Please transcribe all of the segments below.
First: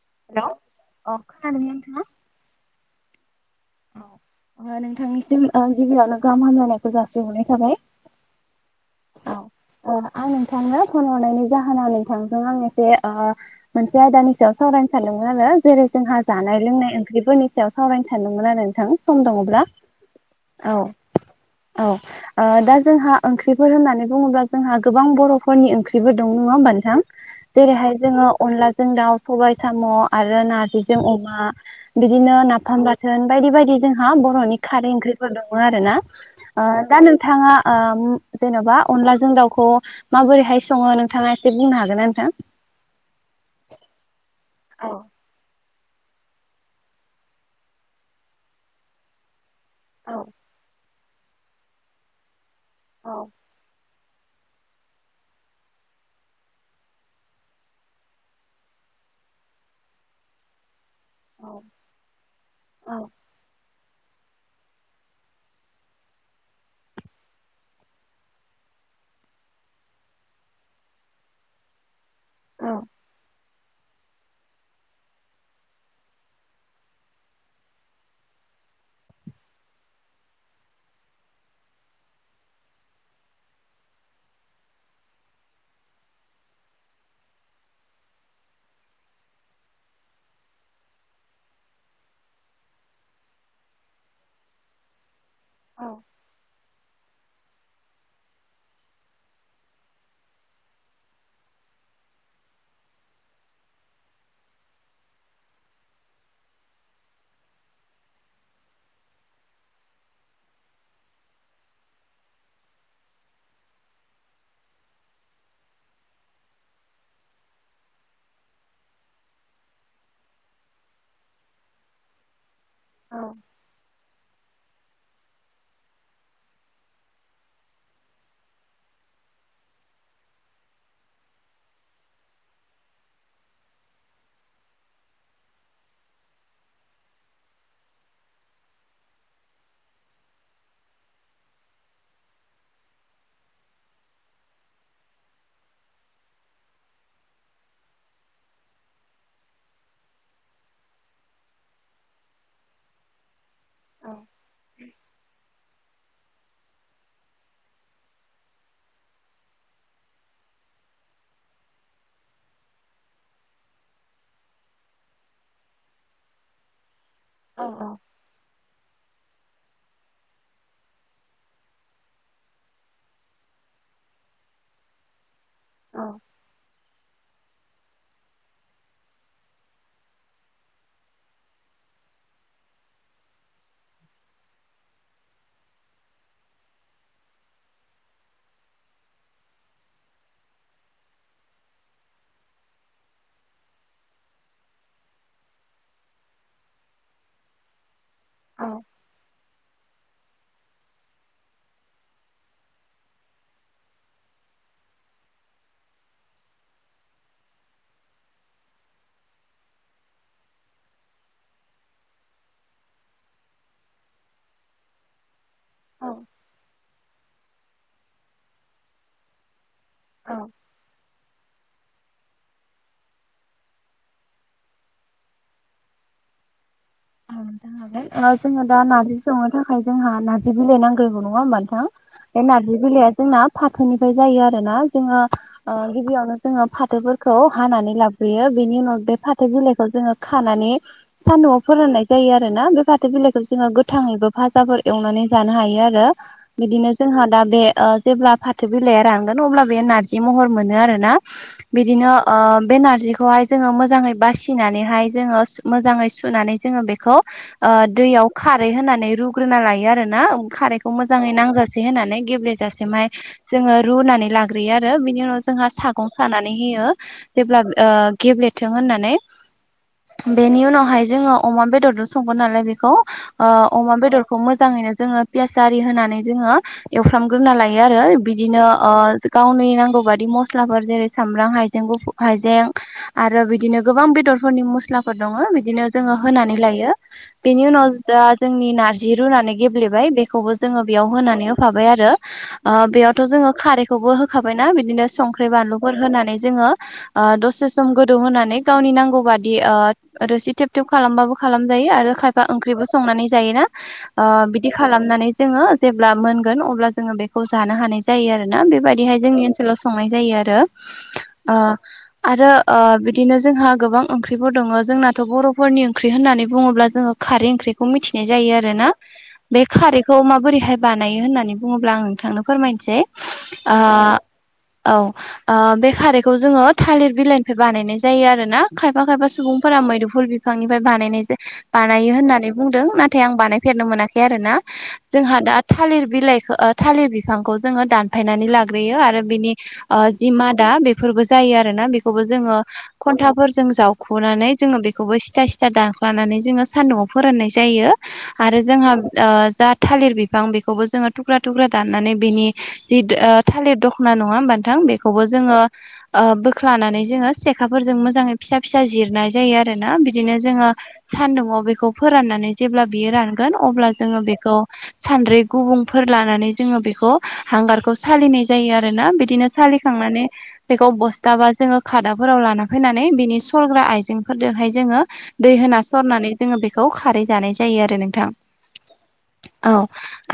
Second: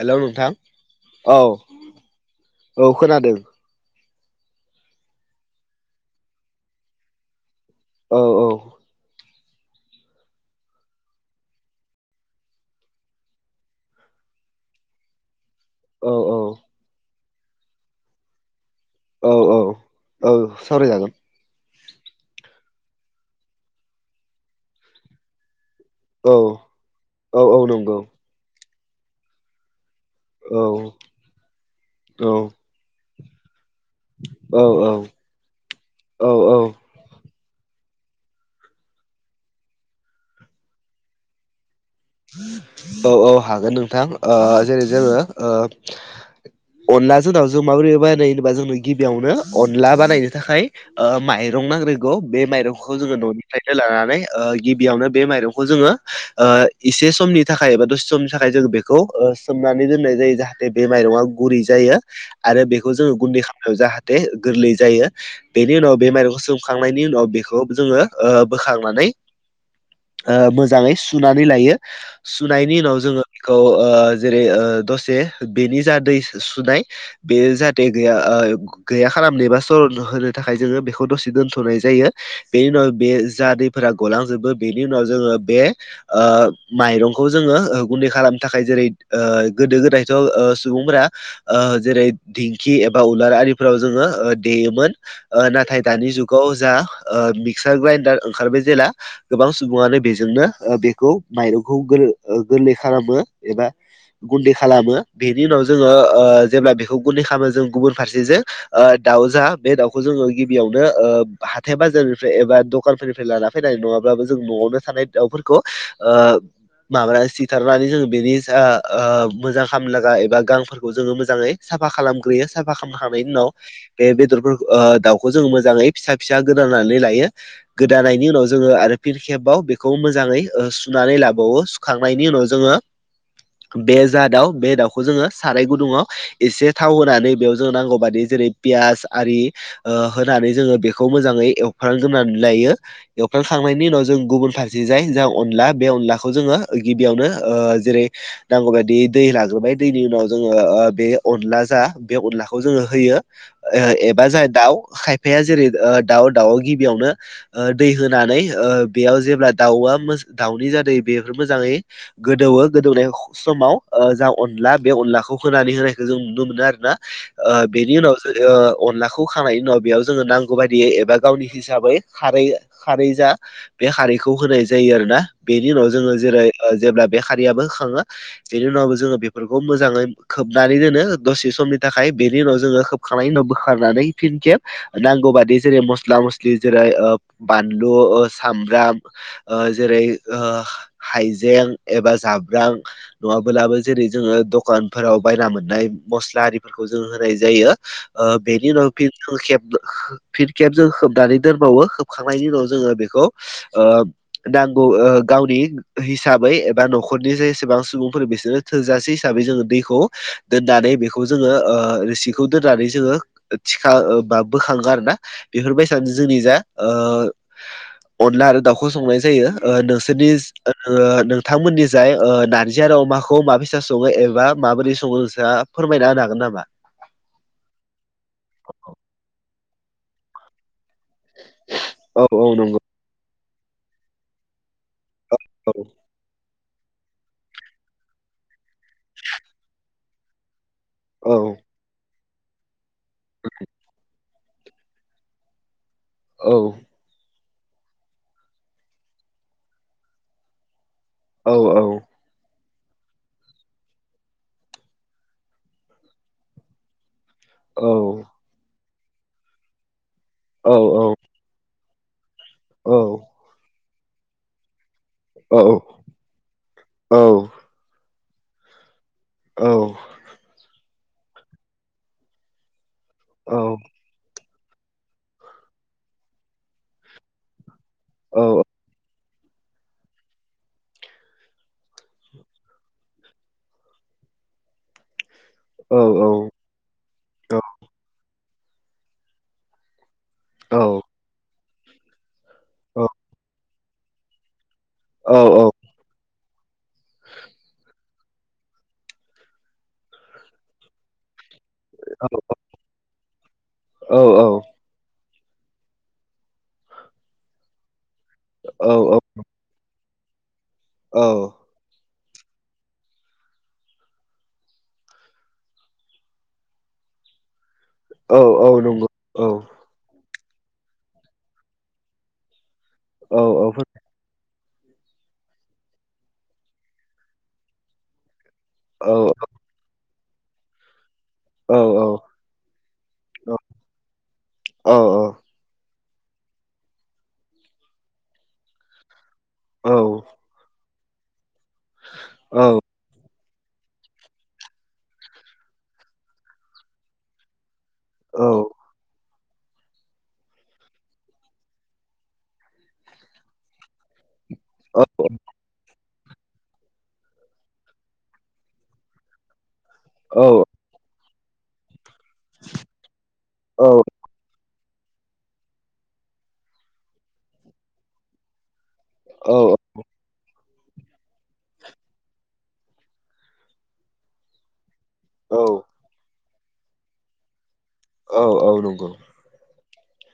Hello नोंथां अ औ खोनादोंना नोंथाङा? औ खोनादों नोंथांनिसिम गिबियावनो गाहाम हामलायनायखौ जासिहरनाय थाबाय औ औ औ ओ आं नोंथांनो फन हरनायनि जाहोना नोंथांजों आं एसे ओ मोनसे आयदानि सायाव सावरायनो सानदोंमोन आरो। जेरै औ जोंहा जानाय लोंनाय ओंख्रिफोरनि सायाव सावरायनो सानदोंमोन आरो नोंथां। सम औ औ दङब्ला औ। औ ओ दा जोंहा ओंख्रिफोर होननानै बुङोब्ला जोंहा गोबां बर'। फोरनि ओंख्रिबो दं औ नङा होनोमबा नोथां औ औ जेरैहाय नंगौ जोङो अनलाजों दाउ सबायाइ साम'। आरो औ नारजिजों अमा औ बिदिनो नाफाम बाथोन बायदि बायदि। जोंहा बर'नि औ खारै ओंख्रिफोर दङ आरो ना औ ओ दा नोंथाङा ओम जेन'बा अनलाजों दाउखौ माबोरैहाय सङो नोंथाङा एसे बुंनो हागोन ना नोंथां? औ औ हागोन नोंथां ओ जेरै औ जोङो ओ अनलाजो दावजो माब्रै बानायो होनबा जोंनो गिबियावनो। अनला औ बानायनो थाखाय ओ माइरं नांग्रोगौ बे माइरंखौ औ जोङो न'निफ्रायनो लानानै। ओ गिबियावनो बे माइरंखौ जोङो ओ एसे समनि थाखाय एबा दसे समनि थाखाय जों बेखौ ओ सोमनानै दोननाय जायो जाहा थे बे माइरङा गुरै जायो आरो बेखौ जोङो गुन्दै खालामनायाव जाहाथे गोरलै जायो। बेनि उनाव बे माइरंरखौ सोमखांनायनि उनाव बेखौ जोङो ओ बोखांनानै। ओ मोजाङै सुनानै लायो। औ सुनायनि उनाव जोङो बेखौ ओ जेरै दसे बेनि जा दै सु-सुनाय। बे जाहाथे गैया ओ गैया खालामनो एबा सरनो होनो थाखाय जोङो बेखौ दसे दोनथ'नाय जायो बेनि उनाव बे जाहा फोरा गलांजोबो बेनि उनाव जोङो बे ओ माइरंखौ जोङो ओ गुन्दै खालामनो थाखाय जेरै गोदो गोदायथ' ओ सुबुंफोरा। ओ जेरै दिंखि एबा उलार आरिफोराव जोङो ओ देयोमोन। ओ नाथाय औ दानि जुगाव जा ओ मिक्सार ग्राइनडार ओंखारबाय जेला गोबां सुबुङानो बेजोंनो बेखौ। माइरंखौ गोल ओ गोरलै खालामो एबा गुन्दै खालामो बेनि उनाव जोङो ओ जेब्ला बेखौ गुन्दै खालामो जों गुबुन फारसेजो ओ दाउ जा बे दाउखौ जोङो गिबियावनो ओ हाथाय बाजारनिफ्राय एबा दखानफोरनिफ्राय लाना फैनाय नङाब्लाबो जों न'आवनो थानाय दाउफोरखौ ओ। माबानानै सिथारनानै जों बेनि जा ओ मोजां खामलागा एबा गांफोरखौ जोङो मोजाङै। साफा खालामग्रोयो साफा औ खालामनोखांनायनि उनाव बे बेदरफोर ओ दाउखो जों मोजाङै फिसा फिसा गोदानानै लायो। गोदानायनि उनाव जोङो आरो फिनखेबाव बेखौ मोजाङै ओ सु सुनानै लाबावो सुखांनायनि उनाव जोङो बे जा दाउ बे दाउखौ जोङो साराय गुदुङाव एसे थाव होनानै बेयाव जोंङो नांगौ बादि जेरै पियास आरि ओ होनानै जोङो बेखौ मोजाङै एवफ्रामग्रोनानै लायो। एवफ्रामखांनायनि उनाव जों गुबुन फारसे जाय जाय अनला बे अनलाखौ जोङो गिबियावनो ओ जेरै नांगौ बायदि दै लाग्रोबाय दैनि उनाव जोङो ओ बे अनला जा बे अनलाखौ जोङो होयो। ओ एबा जाय दाउ खायफाया जेरै दाउ दाउ गिबियावनो ओ दै होनानै ओ बेयाव जेब्ला दाउआ मो दाउनि जाते बेफोर मोजाङै गोदौवो गोदौनाय ख समाव जा अनला बे अनलाखौ होनानै होनायखौ जों नुनो मोनो आरो ना। ओ औ बेनि उनाव जेरै ओ अनलाखो खौ होखांनायनायनि उनाव बेयाव जोङो नांगौ बायदियै एबा गावनि हिसाबै खारै खारै जा बे खारैखौ होनाय जायो आरोना बेनि उनाव जोङो जेरै जेब्ला बे खारियाबो होखाङो। बेनि उनावबो जोङो बेफोरखौ मोजाङै खोबनानै दोनो दसे समनि थाखाय बेनि उनाव जोङो खोब खांनायनि उनाव बोखारनानै फिन खेब। नांगौ बादि जेरै मस्ला मस्लि जेरै ओ बानलु ओ सामब्राम। ओ जेरै ओ हाइजें एबा जाब्रां नङाबोलाबो जेरै जोङो दखानफोराव बायना मोननाय मस्ला आरिफोरखौ जों होनाय जायो ओ औ बेनि उनाव बे खेब फिन केेब जों खोबनानै दोनबावो खोबखांनायनि उनाव जोङो ओ बेखौ नांगौ गावनि हिसाबै एबा न'खरनि जेसेबां सुबुंफोर बिसोरनो थोजासे हिसाबै जोङो दैखौ दोननानै बेखौ जोङो ओ रोसिखौ दोननानै जोङो थिखा बा बोखाङो आरोना बेफोरबायसानो औ जोंनि जा ओ अनला आरो दाउखौ संनाय जायो ओ [unintelligible] औ नोंथांमोननि जाय ओ नारजि आरो अमाखौ माबैसा सङो एबा माबोरै सङो नोंसा फोरमायना होनो हागोन नामा? [unintelligible] जोङो दा नारजि संनो थाखाय जोंहा ना नारजि बिलाइ नांग्रोगो नङा होमबा नोंथां औ बे औ नारजि नंगौ बिलाइया जोंना फाथोनिफ्राय जायो आरो ना जोङो औ ओ गिबियावनो जोङो फाथोफोरखौ हानानै लाग्रोयो बेनि उनाव बे फाथो बिलाइखौ जोङो खानानै सानदुंआव फोराननाय जायो आरो ना बे फाथो बिलाइखौ जोङो गो थां एबा भाजाफोर एवनानै जानो हायो आरो औ बिदिनो जोंहा दा बे ओ जेब्ला फाथो बिलाइया रानांगोन अब्ला बे नारजि महर मोनो आरोना औ बिदिनो ओ बे नारजिखौहाय जोङो मोजाङै बासिनानैहाय जोङो मोजाङै सुनानै जोङो बे खौ ओ औ दैयाव खारै होनानै रुग्रोना लायो आरोना औ खारैखौ मोजाङै नांजा से होनानै गेब्लेेजासे माय जोङो रुनानै लाग्रोयो आरो बि नि उनाव औ जोंहा सागं सानानै होयो जेब्ला ओ गेब्लेथों होननानै। औ बेनि उनावहाय जोङो अमा बेदरदो संगोन नालाय बेखौ ओ औ अमा बेदर खौ मोजाङैनो जोङो पियास आरि होनानै जोङो एवफ्रामग्रोना लायो आरो बिदिनो ओ गावनि नांगौ बादि मस्लाफोर जेरै सामब्राम हाइजें गुफुर हाइजें आरो बिदिनो गोबां बेदरफोरनि मस्लाफोर दङ बिदिनो जोङो होनानै औ यो बेनि उनाव जा जोंनि नारजि रुनानै गेब्लेबाय बेखौबो जोङो बेयाव होनानै होफाबाय आरो बेयावथ' जोङो खारैखौबो होखाबायना बिदिनो संख्रि बालु अर होनानै जोङो ओ दसे सम गो दौ होननानै गावनि नांगौ बादि ओ रोसि थेब थेब खालामबाबो खालामजायो आरो खायफा ओंख्रिबो संनानै जायो ना ओ बि दि खालामनानै जोङो जेब्ला मोनगोन अब्ला जोङो बेखौ जानो हानाय जायो आरोना बेबायदिहाय जोंनि ल' संनाय जायो आरो औ ओ आरो ओ बिदिनो जोंहा गोबां ओंख्रिफोर दङ जोंनाथ' बर'फोरनि ओंख्रि होननानै बुङोब्ला जोङो खारै ओंख्रिखौ मिथिनाय औ जायो औ आरो ना नंगौ औ बे खारैखौ माबोरैहाय बानायो होननानै बुङोब्ला आं नोंथांनो फोरमायनोसै औ औ ओ औ ओ बे खारैखौ जोङो थालिर बिलाइनिफ्राय बानायनाय जायो आरो ना खायफा औ खायफा सुबुंफोरा मैदुफुल बिफांनिफ्राय बानायनाय जा बानायो औ होननानै बुंदों ना थाय आं बानायफेरनो मोनाखै आरो ना जोंहा दा थालिर बिलाइखो थालिर बिफांखौ जोङो दानफायनानै लाग्रोयो आरो बिनि ओ दिमादा बेफोरबो जायो आरो ना बेखौबो जोङो औ खन्थाफोरजों जावखुनानै जोङो बेखौबो सिथा सि [unintelligible] दाख्लानानै जोङो सान्दुंआव फोराननाय जायो औ आरो जोङो ओ जा थालिर बिफां बेखौबो जोङो थुख्रा थुख्रा दाननानै बिनि जि ओ थालिर दख'ना नङा होमबा थां औ बेखौबो जोङो ओ बोख्लानानै जोङो सेखाफोरजों मोजाङै फिसा फिसा जिरनाय जायो आरो ना बिदिनो औ जोङो सान्दुंङाव बेखौ फोराननानै जेब्ला बियो रानगोन औ अब्ला जोङो बेखौ सानद्रै गुबुंफोर लानानै जोङो बेखौ हांगारखौ सालिनाय जायो आरोना बिदिनो औ सालिखांनानै बेखौ बस्थाबा जोङो खादाफोराव लाना फैनानै बिनि सरग्रा आयजेंफोरजोंहाय जोङो दै होना औ सरनानै जोङो बेखौ खारै जानाय जायो आरो नों औ औ नंगौ औ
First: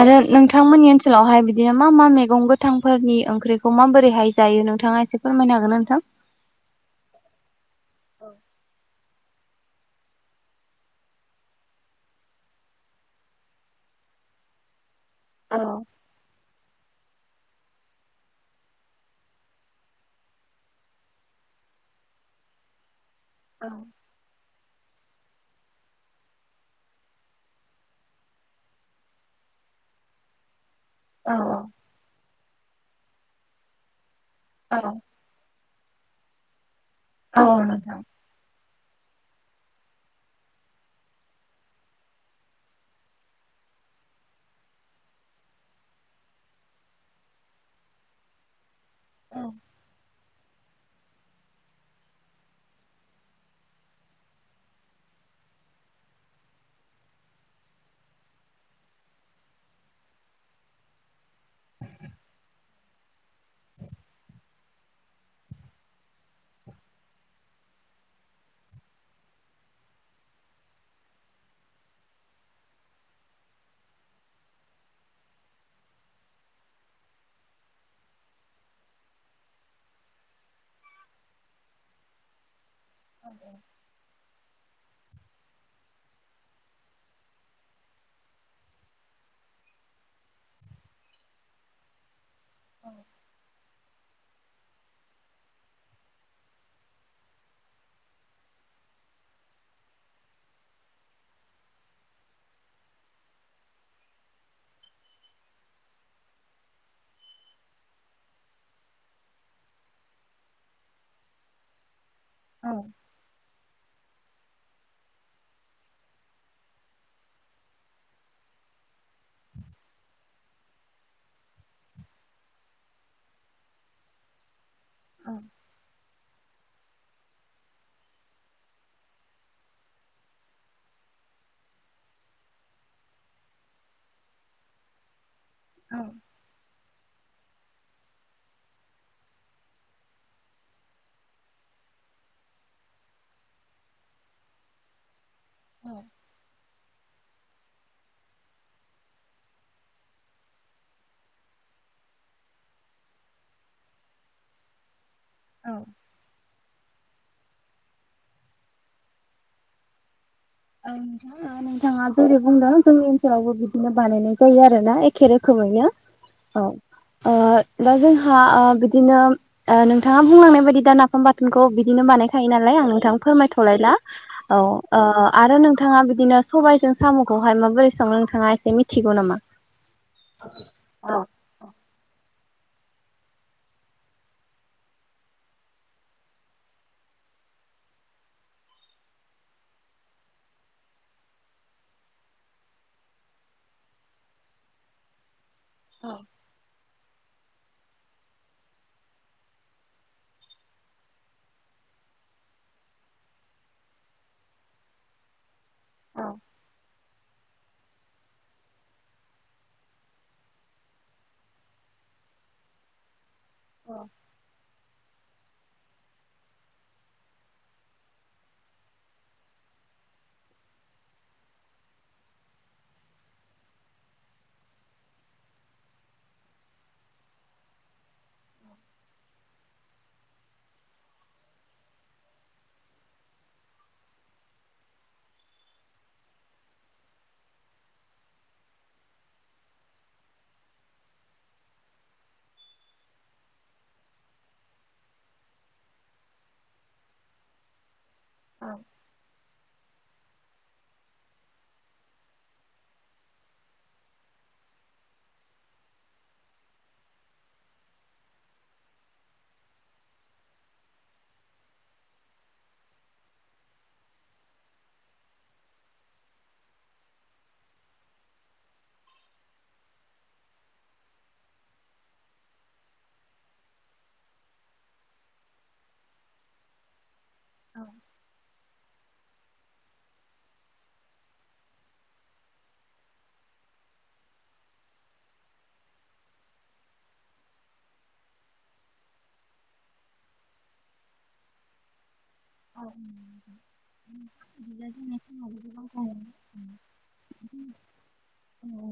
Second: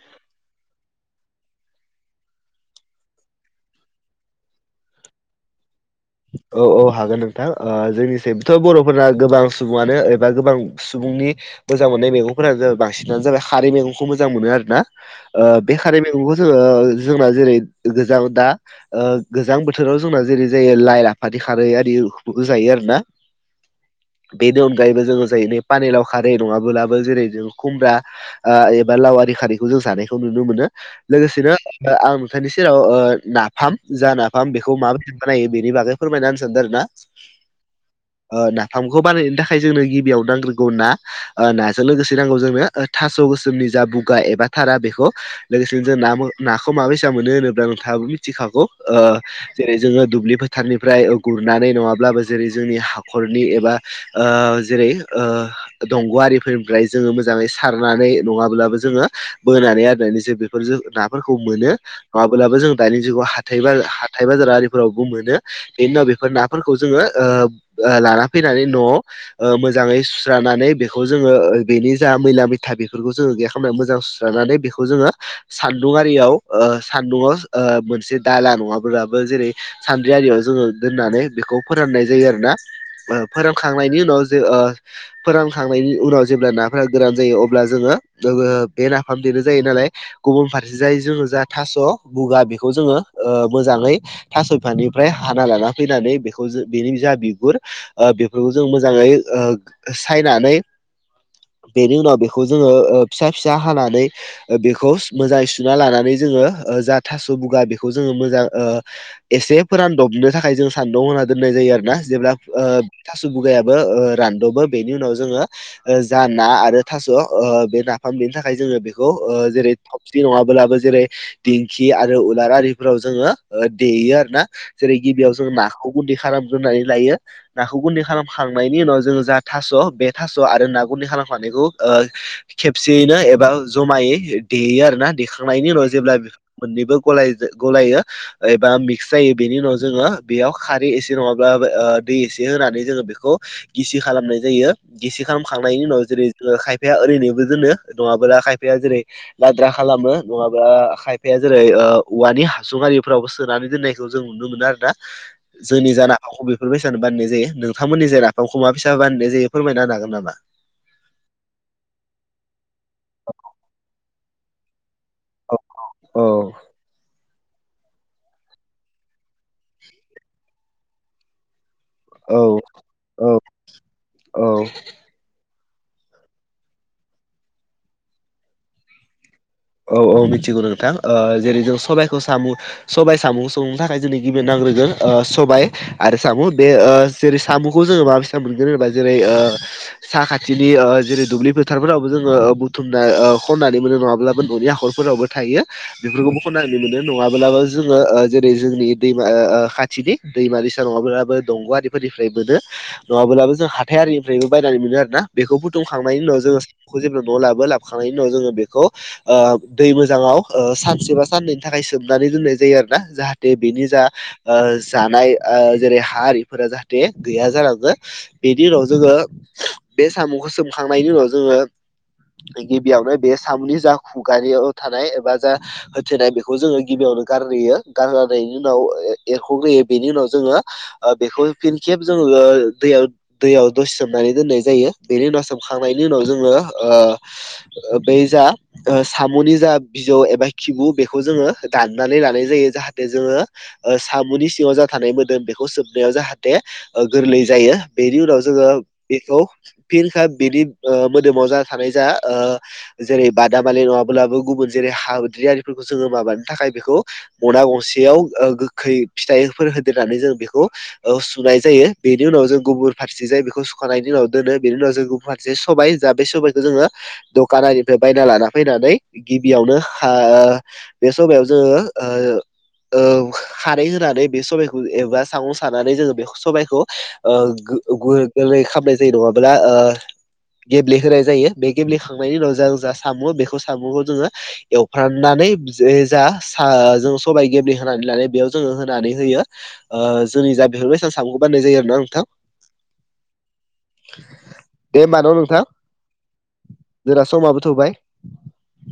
आरो नोंथांमोननि ओनसोलावहाय बिदिनो मा मा मैगं गोथांफोरनि ओंख्रिखौ माबोरैहाय जायो नोंथाङा एसे फोरमायनो हागोनना नोंथां औ औ हागोन नोंथां ओ जोंनिथिं थ' बर'फोरना गोबां सुबुङानो एबा गोबां सुबुंनि मोजां मोननाय मैगंफोरानो जाबाय बांसिनानो जाबाय खारै मैगंखौ मोजां मोनो आरो ना ओ औ बे खारै मैगंखौ जोङो जोंना जेरै गोजां दा ओ गोजां बोथोराव जोंना जेरै जायो। लाइ लाफादै खारै आरि जायो आरो ना औ बेनि अनगायैबो जोङो जायैनो पानिलाव खारै नङाब्लाबो जेरै जों खुमब्रा ओ एबा लावि‌ आरि खारैखौ जों जानायखौ नुनो मोनो लोगोसेनो आं नोंथांनि सेराव ओ नाफाम जा नाफाम बेखौ माबायदि बानायो बेनि बागै फोरमायना होनो सानदों आरो ना औ नोंथां नाफामखौ बानायनो थाखाय जोंनो गिबियाव नांग्रोगौ ना नाजों लोगोसे नांगौ जोंनो थास' गोसोमनि जा बुगा एबा थारा बेखौ लोगोसेनो जों ना नाखौ माबायसा मोनो होनोब्ला नोंथाङाबो मिथिखागौ ओ जेरै जोंङो दुब्लि फोथारनिफ्राय गुरनानै नङाब्लाबो जेरै जोंनि हाखरनि एबा ओ जेरै ओ दंग' आरिफोरनिफ्राय जोङो मोजाङै सारनानै नङाब्लाबो जोङो बोनानै आरिनानै जों जों नाफोरखौ मोनो नङाब्लाबो जों दानि जुगाव हाथाय हाथाय बाजार आरिफोरावबो मोनो बेनि उनाव बेफोर नाफोरखौ जोङो ओ ओ लाना फैनानै न'आव ओ मोजाङै सुस्रानानै बेखौ जोङो बेनि जा मैला मैथा बेफोरखौ जोङो गैया खालामनानै मोजां जानानै बेखौ जोङो सान्दुंआिरियाव ओ सान्दुंआव ओ मोनसे दाला नङाब्लाबो जेरै सानदुं जोंङो दोननानै बेखौ फोराननाय जायो आरो ना फोरानखांनायनि उनाव ओ जे फोरानखांनायनि उनाव जेब्ला नाफोरा गोरान जायो अब्ला जोङो बे नाफाम जोंनो जायोनालाय गुबुन फारसे जाय जोङो जा थास' बुगा बेखौ जोङो ओ मोजाङै थास' बिफानिफ्राय हाना लाना फैनानै बेखौ बेनि जा बिगुर बेफोरखौ जों मोजाङै सायनानै बेनि उनाव बेखौ जोङो फिसा फिसा हानानै बेखौ मोजाङै सुना लानानै जोङो जा थास' बुगा बेखौ जोङो मोजां एसे फोरानदबनो थाखाय जों सानदुंआव होना दोननाय जायो आरो ना जेब्ला औ थास' बुगाया [unintelligible] रानद'बो बेनि उनाव जोङो जा ना आरो थास' बे नाफाम बेनि थाखाय जोङो बेखौ जेरै थबसि नङाब्लाबो जेरै दिंखि आरो उलार आरिफोराव जोङो देयो आरो जेरै गिबियाव जों नाखौ गुन्दै खालामग्रोनानै लायो नाखौ गुन्दै खालामखांनायनि उनाव जोङो जा थास' बे थास' आरो ना गुन्दै खालामखानायखौ ओ खेबसेयैनो एबा जमायै देयो आरोना देखां सुखांनायनि उनाव जेब्ला मोननै गलायो एबा‌ मिस्क जायो बेनि उनाव जोङो बेयाव खारै एसे नङाब्ला दै एसे होनानै जोङो बेखौ गिसि खालामनाय जायो गिसि खालामखांनायनि उनाव जेरै खायफाया ओरैनोबो दोनो नङाबा खायफाया जेरै लाद्रा खालामो नङाबा खायफाया जेरै ओ औवानि हासुं आरिफोरावबो सोनानै दोननाय जों नुनो मोनो आरोना जोंनि जा नाफामखौ बेफोरबाय बानायनाय जायो नोंथांमोननि जे नाफामखौ माबायसा बानायनाय जायो फोरमायना होनो हागोन नामा नोंथां नोंथाङा जेरै बुंदों जोंनि ओनसोलावबो बिदिनो बानायनाय जायो आरो ना एखे औ रोखोमैनो औ [unintelligible] दा जोंहा बिदिनो नोंथाङा बुंलांनाय बायदि दा ना [unintelligible] बाथोनखौ बिदिनो औ बानायखायो नालाय आं नोंथां औ फोरमायथ'लायला औ आरो नोंथाङा बिदिनो सबायाइजों साम'खौहाय माबोरैसेबां नोंथाङा एसे मिथिगौ नामा औ औ मिथिगौ नोंथां औ जेरै जों सबबायखौ साम' सबाय सामु संनो थाखाय जोंनो गिबि नांग्रोगोन सबाय आरो साम' बे जेरै साम'खौ जोङो माबिसि मोनगोन होनोब्ला जेरै साखाथिनि जेरै दुब्लि फोथारफोरावबो जोङो बुथुमना खननानै मोनो नङाब्ला न'नि हखरफोरावबो थायो बेफोरखौबो खनाय मोनो नङाबा [unintelligible] जेरै जोंनि खाथिनि दैमा दैसा नङाब्लाबो दं' फोरनिफ्राय मोनो नङाब्लाबो जों हाथायआरिनिफ्रायबो बायनानै मोनो आरो ना बेखौ बु औ उनाव जोङो साम'खौ जेब्ला न' लाबो लाबोखांनायनि उनाव जोङो बेखौ दै मोजाङाव सानसे बा साननैनि थाखाय सोमनानै दोननाय जायो आरो ना जाहाथे जाहाथे बेनि औ जा जानाय जेरै हा हिफोरा जाहाथे गैया जालाङो बेनि उनाव जोङो बे साम'खौ सोमखांनायनि उनाव जोङो गिबियावनो बे सामुनि जा खुगानियाव थानाय एबा जा होथेनाय बेखौ जोङो गिबियावनो गारग्रोयो [unintelligible] उनाव एरख'ग्रोयो बेनि उनाव जोङो बेखौ फिन खेब जोङो दैयाव दैयाव दसे सोमनानै दोननाय जायो बेनि उनाव सोमखांनायनि उनाव जोङो बे जा साम'नि जा बिजौ एबा खिबु बेखौ जोङो दाननानै लानाय जायो जाहाथे जोङो सामुनि सिङाव जा थानाय मोदोम बेखौ सोबनायाव जाहाथे गोरलै जायो बेनि उनाव जोङो औ बेखौ फिन बिनि मोदोमाव जा थानाय जा जेरै बादामालि नङाब्लाबो गुबुन जेरै हाद्रिारिफोरखौ जोङो माबानो थाखाय बेखौ मना गंसेयाव गोखै फिथाइफोर होदेरनानै जों बेखौ सुनाय जायो बेनि उनाव जों गुबुन फारसे जाय बेखौ सुखांानायनायनि उनाव दोनो बेनि उनाव जों मोनसे सबाय जा बे सबायखौ जोङो दखाननिफ्राय बायना लाना फैनानै गिबियावनो बे समायाव जोङो खारै होनानै बे सबाइखौ एबा सागं सानानै जोङो बे सबायखौ [unintelligible] खालामनाय जायो नङाब्ला गेब्लेहोनाय जायो बे गेब्लेखांनायनि उनाव जों सामु बेखौ सामुखौ जोङो एवफ्राननानै ज जा स जों सबायाइ गेब्ले होनानै लानाय बेयाव जोङो होनानै होयो जोंनि जा बेफोरबाय सान सामुखौ बानायनाय जायो आरो ना नोंथां औ दे होमबा न' बिज नोंथां जसि जोंना समाबो थौबाय म औ